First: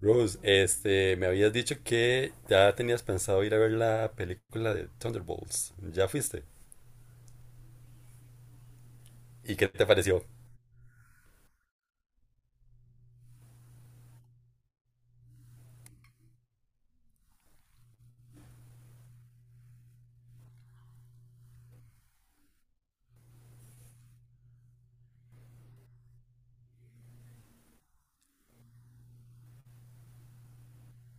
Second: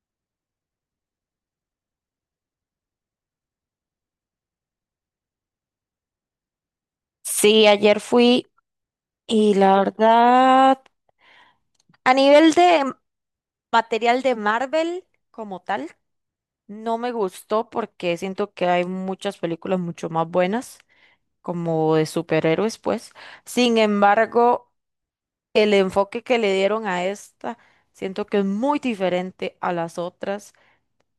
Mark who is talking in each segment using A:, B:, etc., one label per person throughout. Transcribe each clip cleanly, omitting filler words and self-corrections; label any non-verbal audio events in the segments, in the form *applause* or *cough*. A: Rose, este, me habías dicho que ya tenías pensado ir a ver la película de Thunderbolts. ¿Ya fuiste?
B: Sí, ayer fui y
A: ¿Y qué
B: la
A: te pareció?
B: verdad, a nivel de material de Marvel como tal, no me gustó porque siento que hay muchas películas mucho más buenas, como de superhéroes, pues. Sin embargo, el enfoque que le dieron a esta, siento que es muy diferente a las otras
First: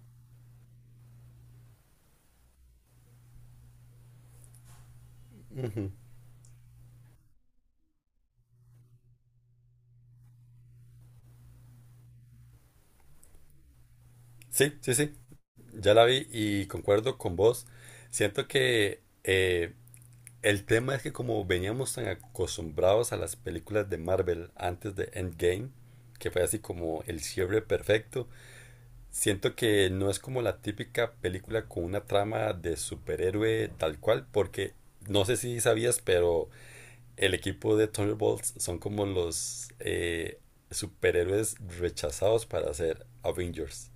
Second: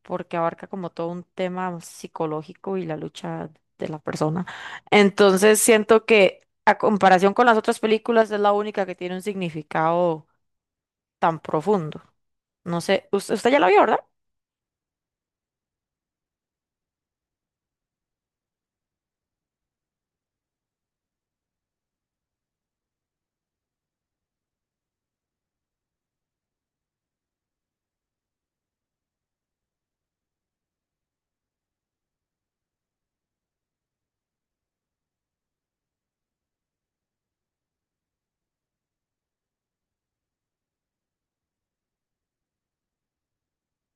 B: porque abarca como todo un tema psicológico y la lucha de la persona. Entonces siento que a comparación con las otras películas es la única que tiene un significado tan profundo. No sé, usted ya la vio, ¿verdad?
A: Sí, sí, sí. Ya la vi y concuerdo con vos. Siento que el tema es que como veníamos tan acostumbrados a las películas de Marvel antes de Endgame, que fue así como el cierre perfecto, siento que no es como la típica película con una trama de superhéroe tal cual, porque no sé si sabías, pero el equipo de Thunderbolts son como los superhéroes rechazados para ser Avengers.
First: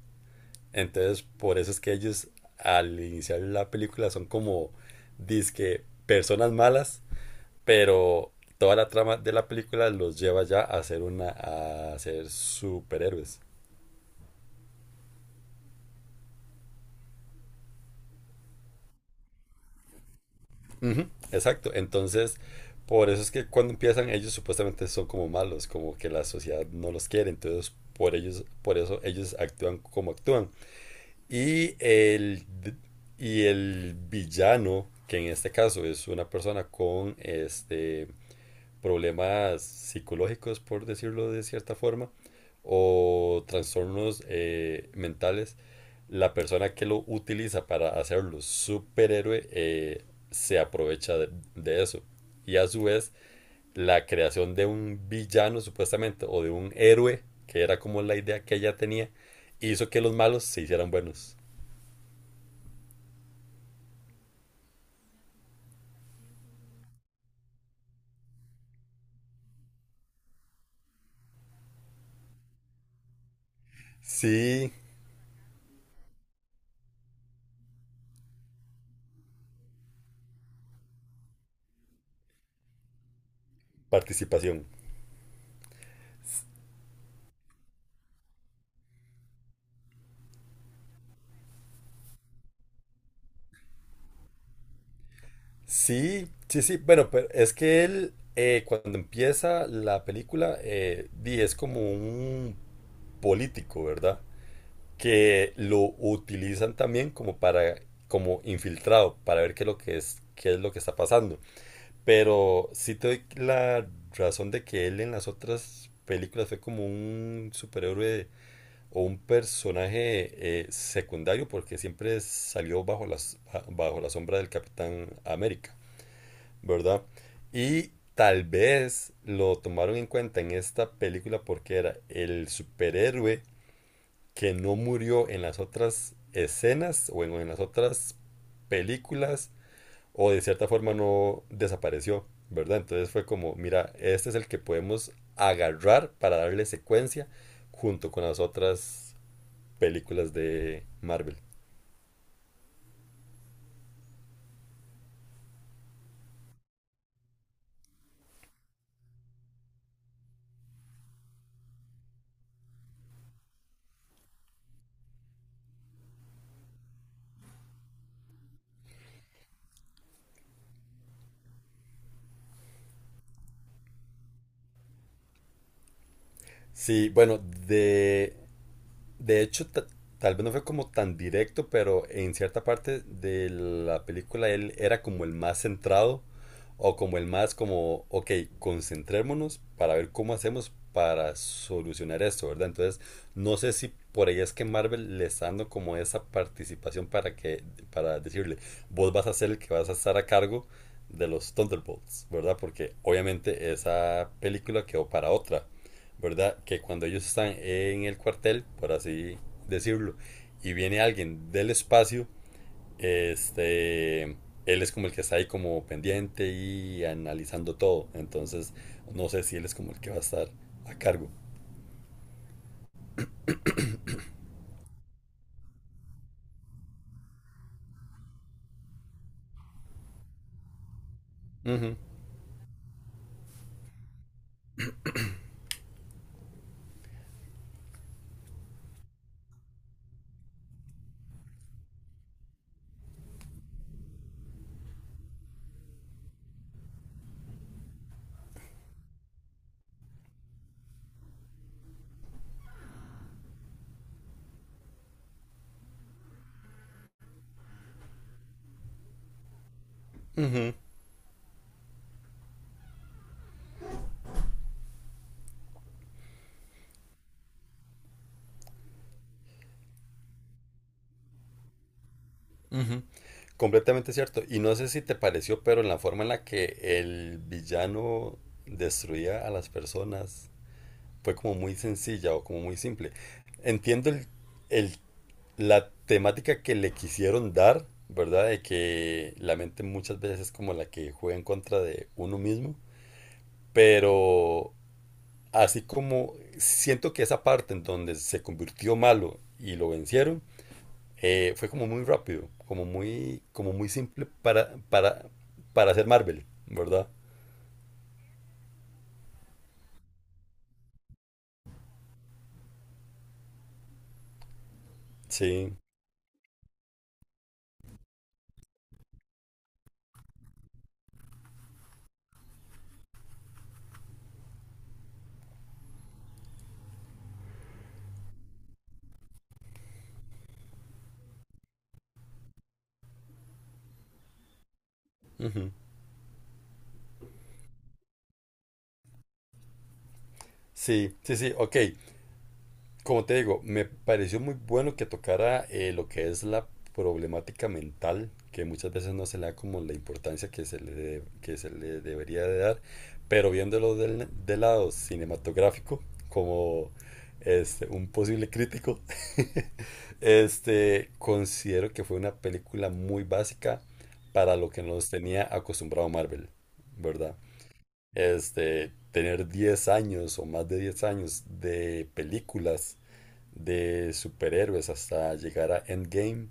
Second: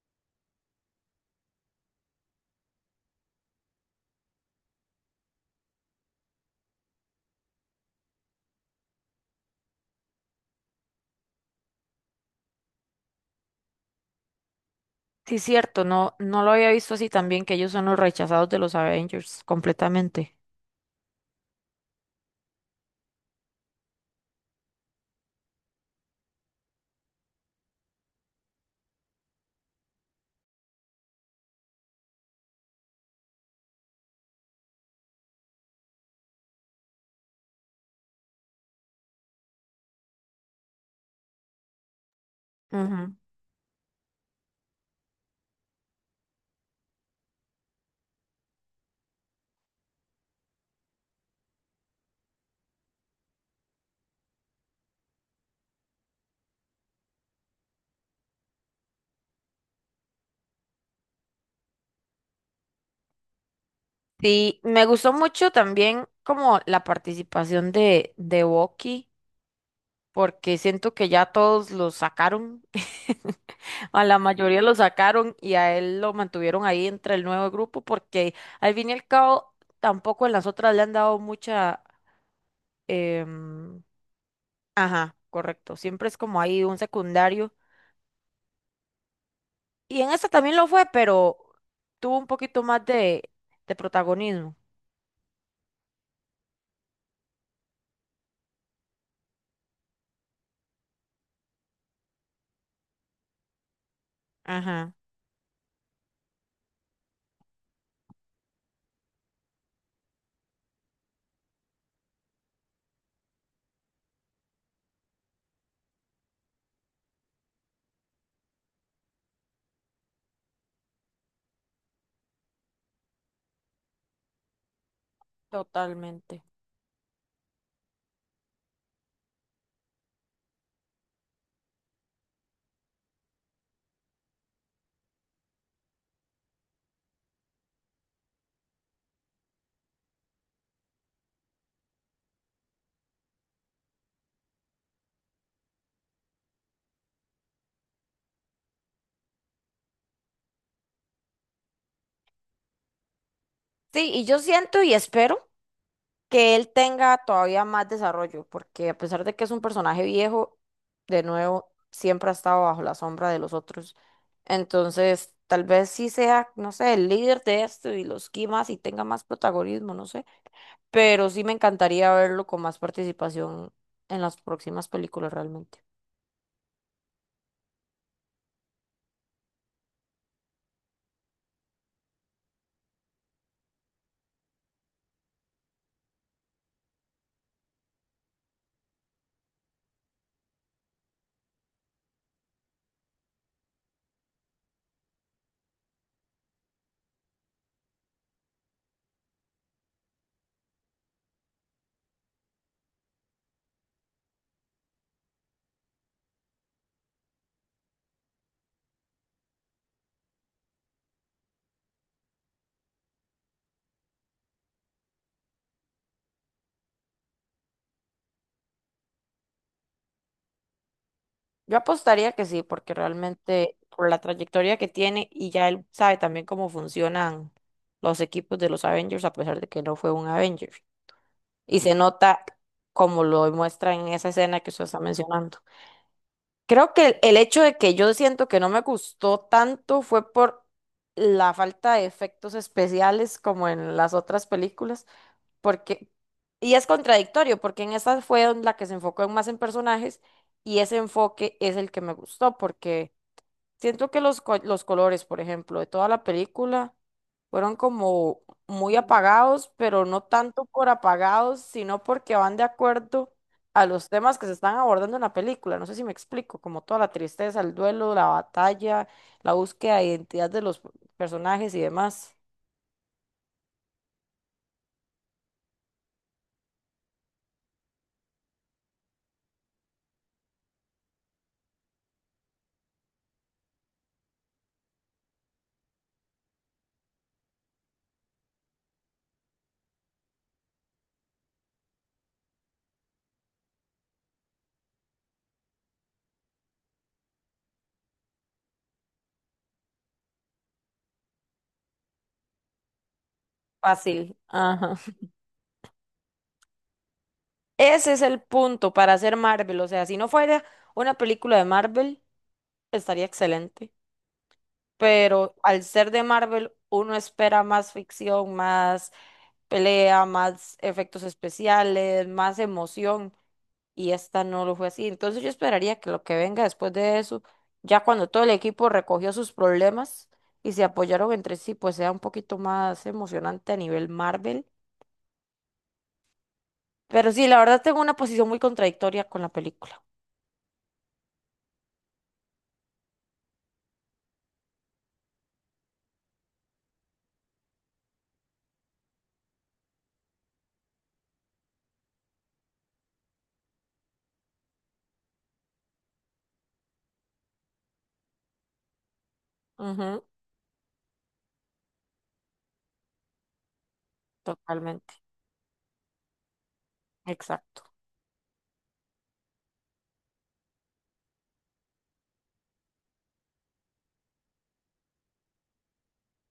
A: Entonces, por eso es que ellos al iniciar la película son como dizque personas malas, pero toda la trama de la película los lleva ya a ser superhéroes.
B: Sí, cierto, no, no lo había visto así también, que ellos son los rechazados de los Avengers completamente.
A: Uh -huh. Exacto. Entonces, por eso es que cuando empiezan ellos supuestamente son como malos, como que la sociedad no los quiere, entonces por eso ellos actúan como actúan. Y el, y el villano, que en este caso es una persona con este, problemas psicológicos, por decirlo de cierta forma,
B: Ujú.
A: o trastornos mentales, la persona que lo utiliza para hacerlo superhéroe se aprovecha de eso. Y a su vez, la creación de un villano supuestamente, o de un héroe, que era como la idea que ella tenía, hizo que los malos se hicieran buenos.
B: Sí, me gustó mucho también como la participación de Bucky porque siento que ya todos lo sacaron, *laughs* a la mayoría
A: Sí,
B: lo sacaron y a él lo mantuvieron ahí entre el nuevo grupo porque al fin y al cabo tampoco en las otras le han dado mucha... em,
A: participación.
B: ajá, correcto, siempre es como ahí un secundario. Y en esta también lo fue, pero tuvo un poquito más de protagonismo.
A: Sí, sí, sí. Bueno, pero es que él, cuando empieza la película, es como un político, ¿verdad?
B: Ajá,
A: Que lo utilizan también como para, como infiltrado, para ver qué es lo que es, qué es lo que está pasando. Pero sí te doy la razón de que él en las otras películas fue como un superhéroe o un personaje secundario porque siempre salió bajo bajo la sombra del Capitán América,
B: totalmente.
A: ¿verdad? Y tal vez lo tomaron en cuenta en esta película porque era el superhéroe que no murió en las otras escenas en las otras películas o de cierta forma no desapareció, ¿verdad? Entonces fue como, mira, este es el que podemos agarrar para darle secuencia junto con las otras películas de Marvel.
B: Sí, y yo siento y espero que él tenga todavía más desarrollo, porque a pesar de que es un personaje viejo, de nuevo, siempre ha estado bajo la sombra de los otros. Entonces, tal vez sí sea, no sé, el líder de esto y los quimas y tenga más protagonismo, no sé, pero sí me encantaría verlo con más participación en las próximas películas realmente.
A: Sí, bueno, de De hecho, ta- tal vez no fue como tan directo, pero en cierta parte de la película él era como el más centrado o como el más como, ok, concentrémonos para ver cómo hacemos para solucionar esto, ¿verdad? Entonces, no sé si por ahí es que Marvel le está dando como esa participación para decirle, vos vas a ser el que vas a estar a cargo de los Thunderbolts, ¿verdad? Porque obviamente esa película quedó para otra. ¿Verdad? Que cuando ellos están en el cuartel, por así decirlo, y viene alguien del espacio, este, él es como el que está ahí como pendiente y analizando todo. Entonces, no sé si él es como el que va a estar a cargo.
B: Yo apostaría que sí, porque realmente por la trayectoria que tiene y ya él sabe también cómo funcionan los equipos de los Avengers, a pesar de que no fue un Avenger, y se nota como lo muestra en esa escena que usted está mencionando. Creo que el hecho de que yo siento que no me gustó tanto fue por la falta de efectos especiales como en las otras películas, porque, y es contradictorio, porque en esta fue en la que se enfocó más en personajes y ese enfoque es el que me gustó, porque siento que los colores, por ejemplo, de toda la película fueron como muy apagados, pero no tanto por apagados, sino porque van de acuerdo a los temas que se están abordando en la película. No sé si me explico, como toda la tristeza, el duelo, la batalla, la búsqueda de identidad de los personajes y demás.
A: Completamente cierto. Y no sé si te pareció, pero en la forma en la que el villano destruía a las personas fue como muy sencilla o como muy simple. Entiendo el la temática que le quisieron dar, ¿verdad? De que la mente muchas veces es como la que juega en contra de uno mismo, pero así como siento que esa parte en donde se convirtió malo y lo vencieron, fue como muy rápido, como muy simple
B: Fácil. Ajá.
A: para hacer Marvel, ¿verdad?
B: Ese es el punto para hacer Marvel. O sea, si no fuera una película de Marvel, estaría excelente, pero
A: Sí.
B: al ser de Marvel, uno espera más ficción, más pelea, más efectos especiales, más emoción, y esta no lo fue así. Entonces yo esperaría que lo que venga después de eso, ya cuando todo el equipo recogió sus problemas y se apoyaron entre sí, pues sea un poquito más emocionante a nivel Marvel.
A: Ujú.
B: Pero sí, la verdad tengo una posición muy contradictoria con la película.
A: Sí, sí, sí, ok. Como te digo, me pareció muy bueno que tocara lo que es la problemática mental, que muchas veces no se le da como la importancia que que se le debería de dar, pero viéndolo del lado cinematográfico, como este, un posible crítico, *laughs*
B: Ujú,
A: este, considero que fue una película muy básica para lo que nos
B: totalmente.
A: tenía acostumbrado Marvel, ¿verdad?
B: Exacto.
A: Este, tener 10 años o más de 10 años de películas de superhéroes hasta llegar a Endgame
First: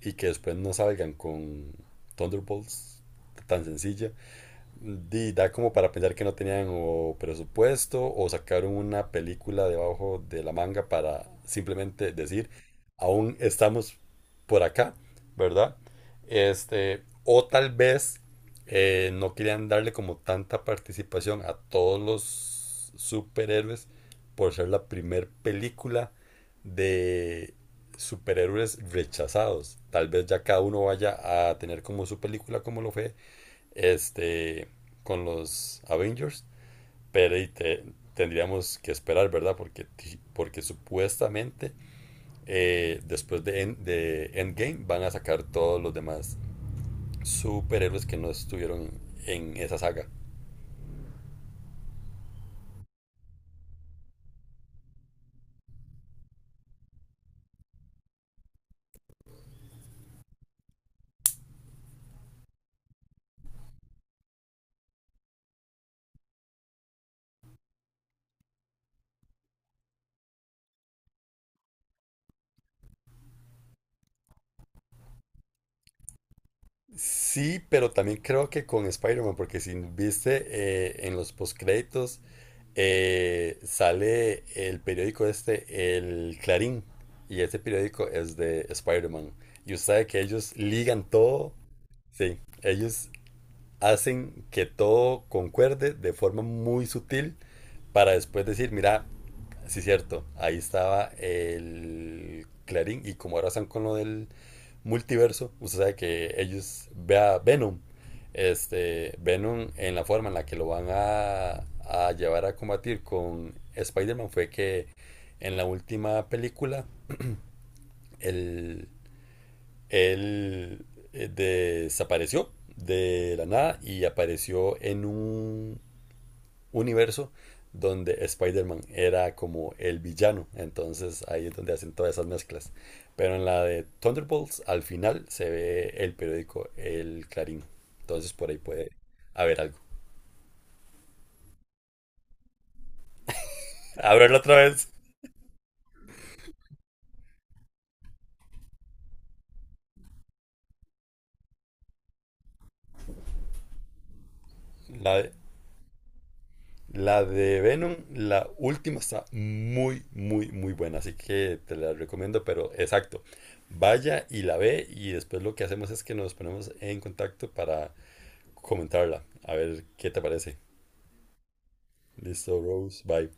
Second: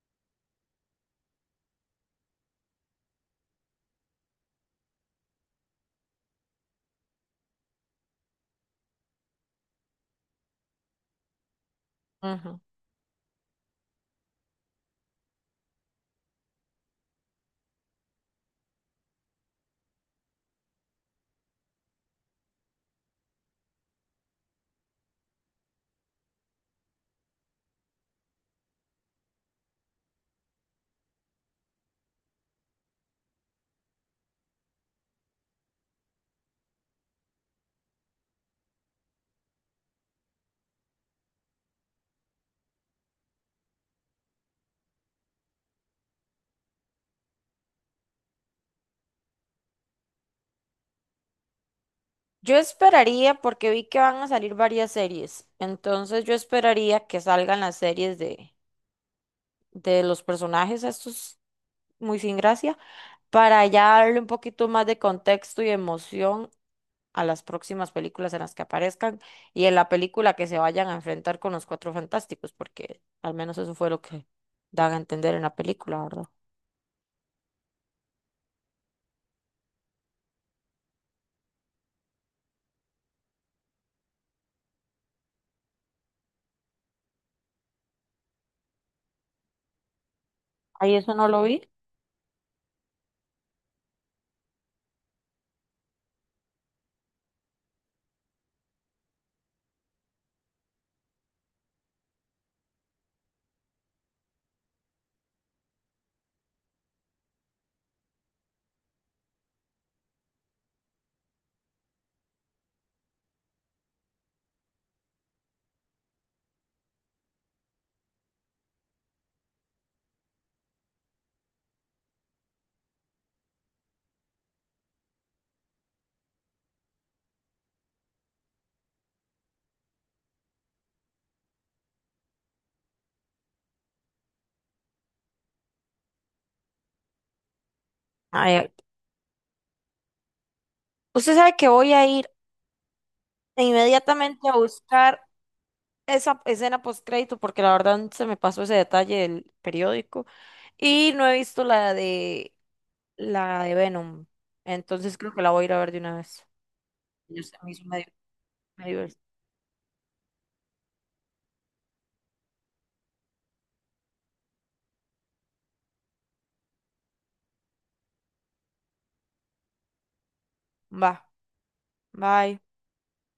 A: y que después no salgan con Thunderbolts tan sencilla. Di, da como para pensar que no tenían o presupuesto o sacaron una película debajo de la manga para simplemente decir,
B: Ujú.
A: aún estamos por acá, ¿verdad? Este, o tal vez no querían darle como tanta participación a todos los superhéroes por ser la primer película de superhéroes rechazados. Tal vez ya cada uno vaya a tener como su película como lo fue este, con los Avengers, pero tendríamos que esperar, ¿verdad? Porque, porque supuestamente después de Endgame van a sacar todos los demás superhéroes que no estuvieron en esa saga.
B: Yo esperaría, porque vi que van a salir varias series, entonces yo esperaría que salgan las series de los personajes estos muy sin gracia, para ya darle un poquito más de contexto y emoción a las próximas películas en las que aparezcan y en la película que se vayan a enfrentar con los Cuatro Fantásticos, porque al menos eso fue lo que dan a entender en la película, ¿verdad?
A: Sí, pero también creo que con Spider-Man, porque si viste en los postcréditos sale el periódico este, el Clarín, y ese periódico es de Spider-Man. Y usted sabe que ellos
B: Ahí
A: ligan
B: eso no lo
A: todo,
B: vi.
A: sí, ellos hacen que todo concuerde de forma muy sutil para después decir, mira, sí es cierto, ahí estaba el Clarín y como ahora están con lo del multiverso, usted sabe que ellos vea Venom, este Venom en la forma en la que lo van a llevar a combatir con Spider-Man fue que en la última película el él desapareció de la nada y apareció en un universo donde Spider-Man era como el villano. Entonces ahí es donde hacen todas esas mezclas. Pero en la de Thunderbolts, al final se ve el periódico El Clarín. Entonces por ahí
B: Ay,
A: puede haber algo.
B: usted sabe que voy a ir
A: Abrirlo
B: inmediatamente a
A: otra vez.
B: buscar esa escena post crédito porque la verdad se me pasó ese detalle del periódico y no he visto la de Venom. Entonces
A: La,
B: creo que la voy a ir a ver de una vez.
A: La
B: Yo se
A: de
B: me hizo
A: Venom,
B: medio,
A: la última
B: medio-
A: está muy, muy, muy buena, así que te la recomiendo, pero exacto. Vaya y la ve y después lo que hacemos es que nos ponemos en contacto para comentarla. A ver qué te parece.
B: Va, bye.
A: Listo, Rose, bye.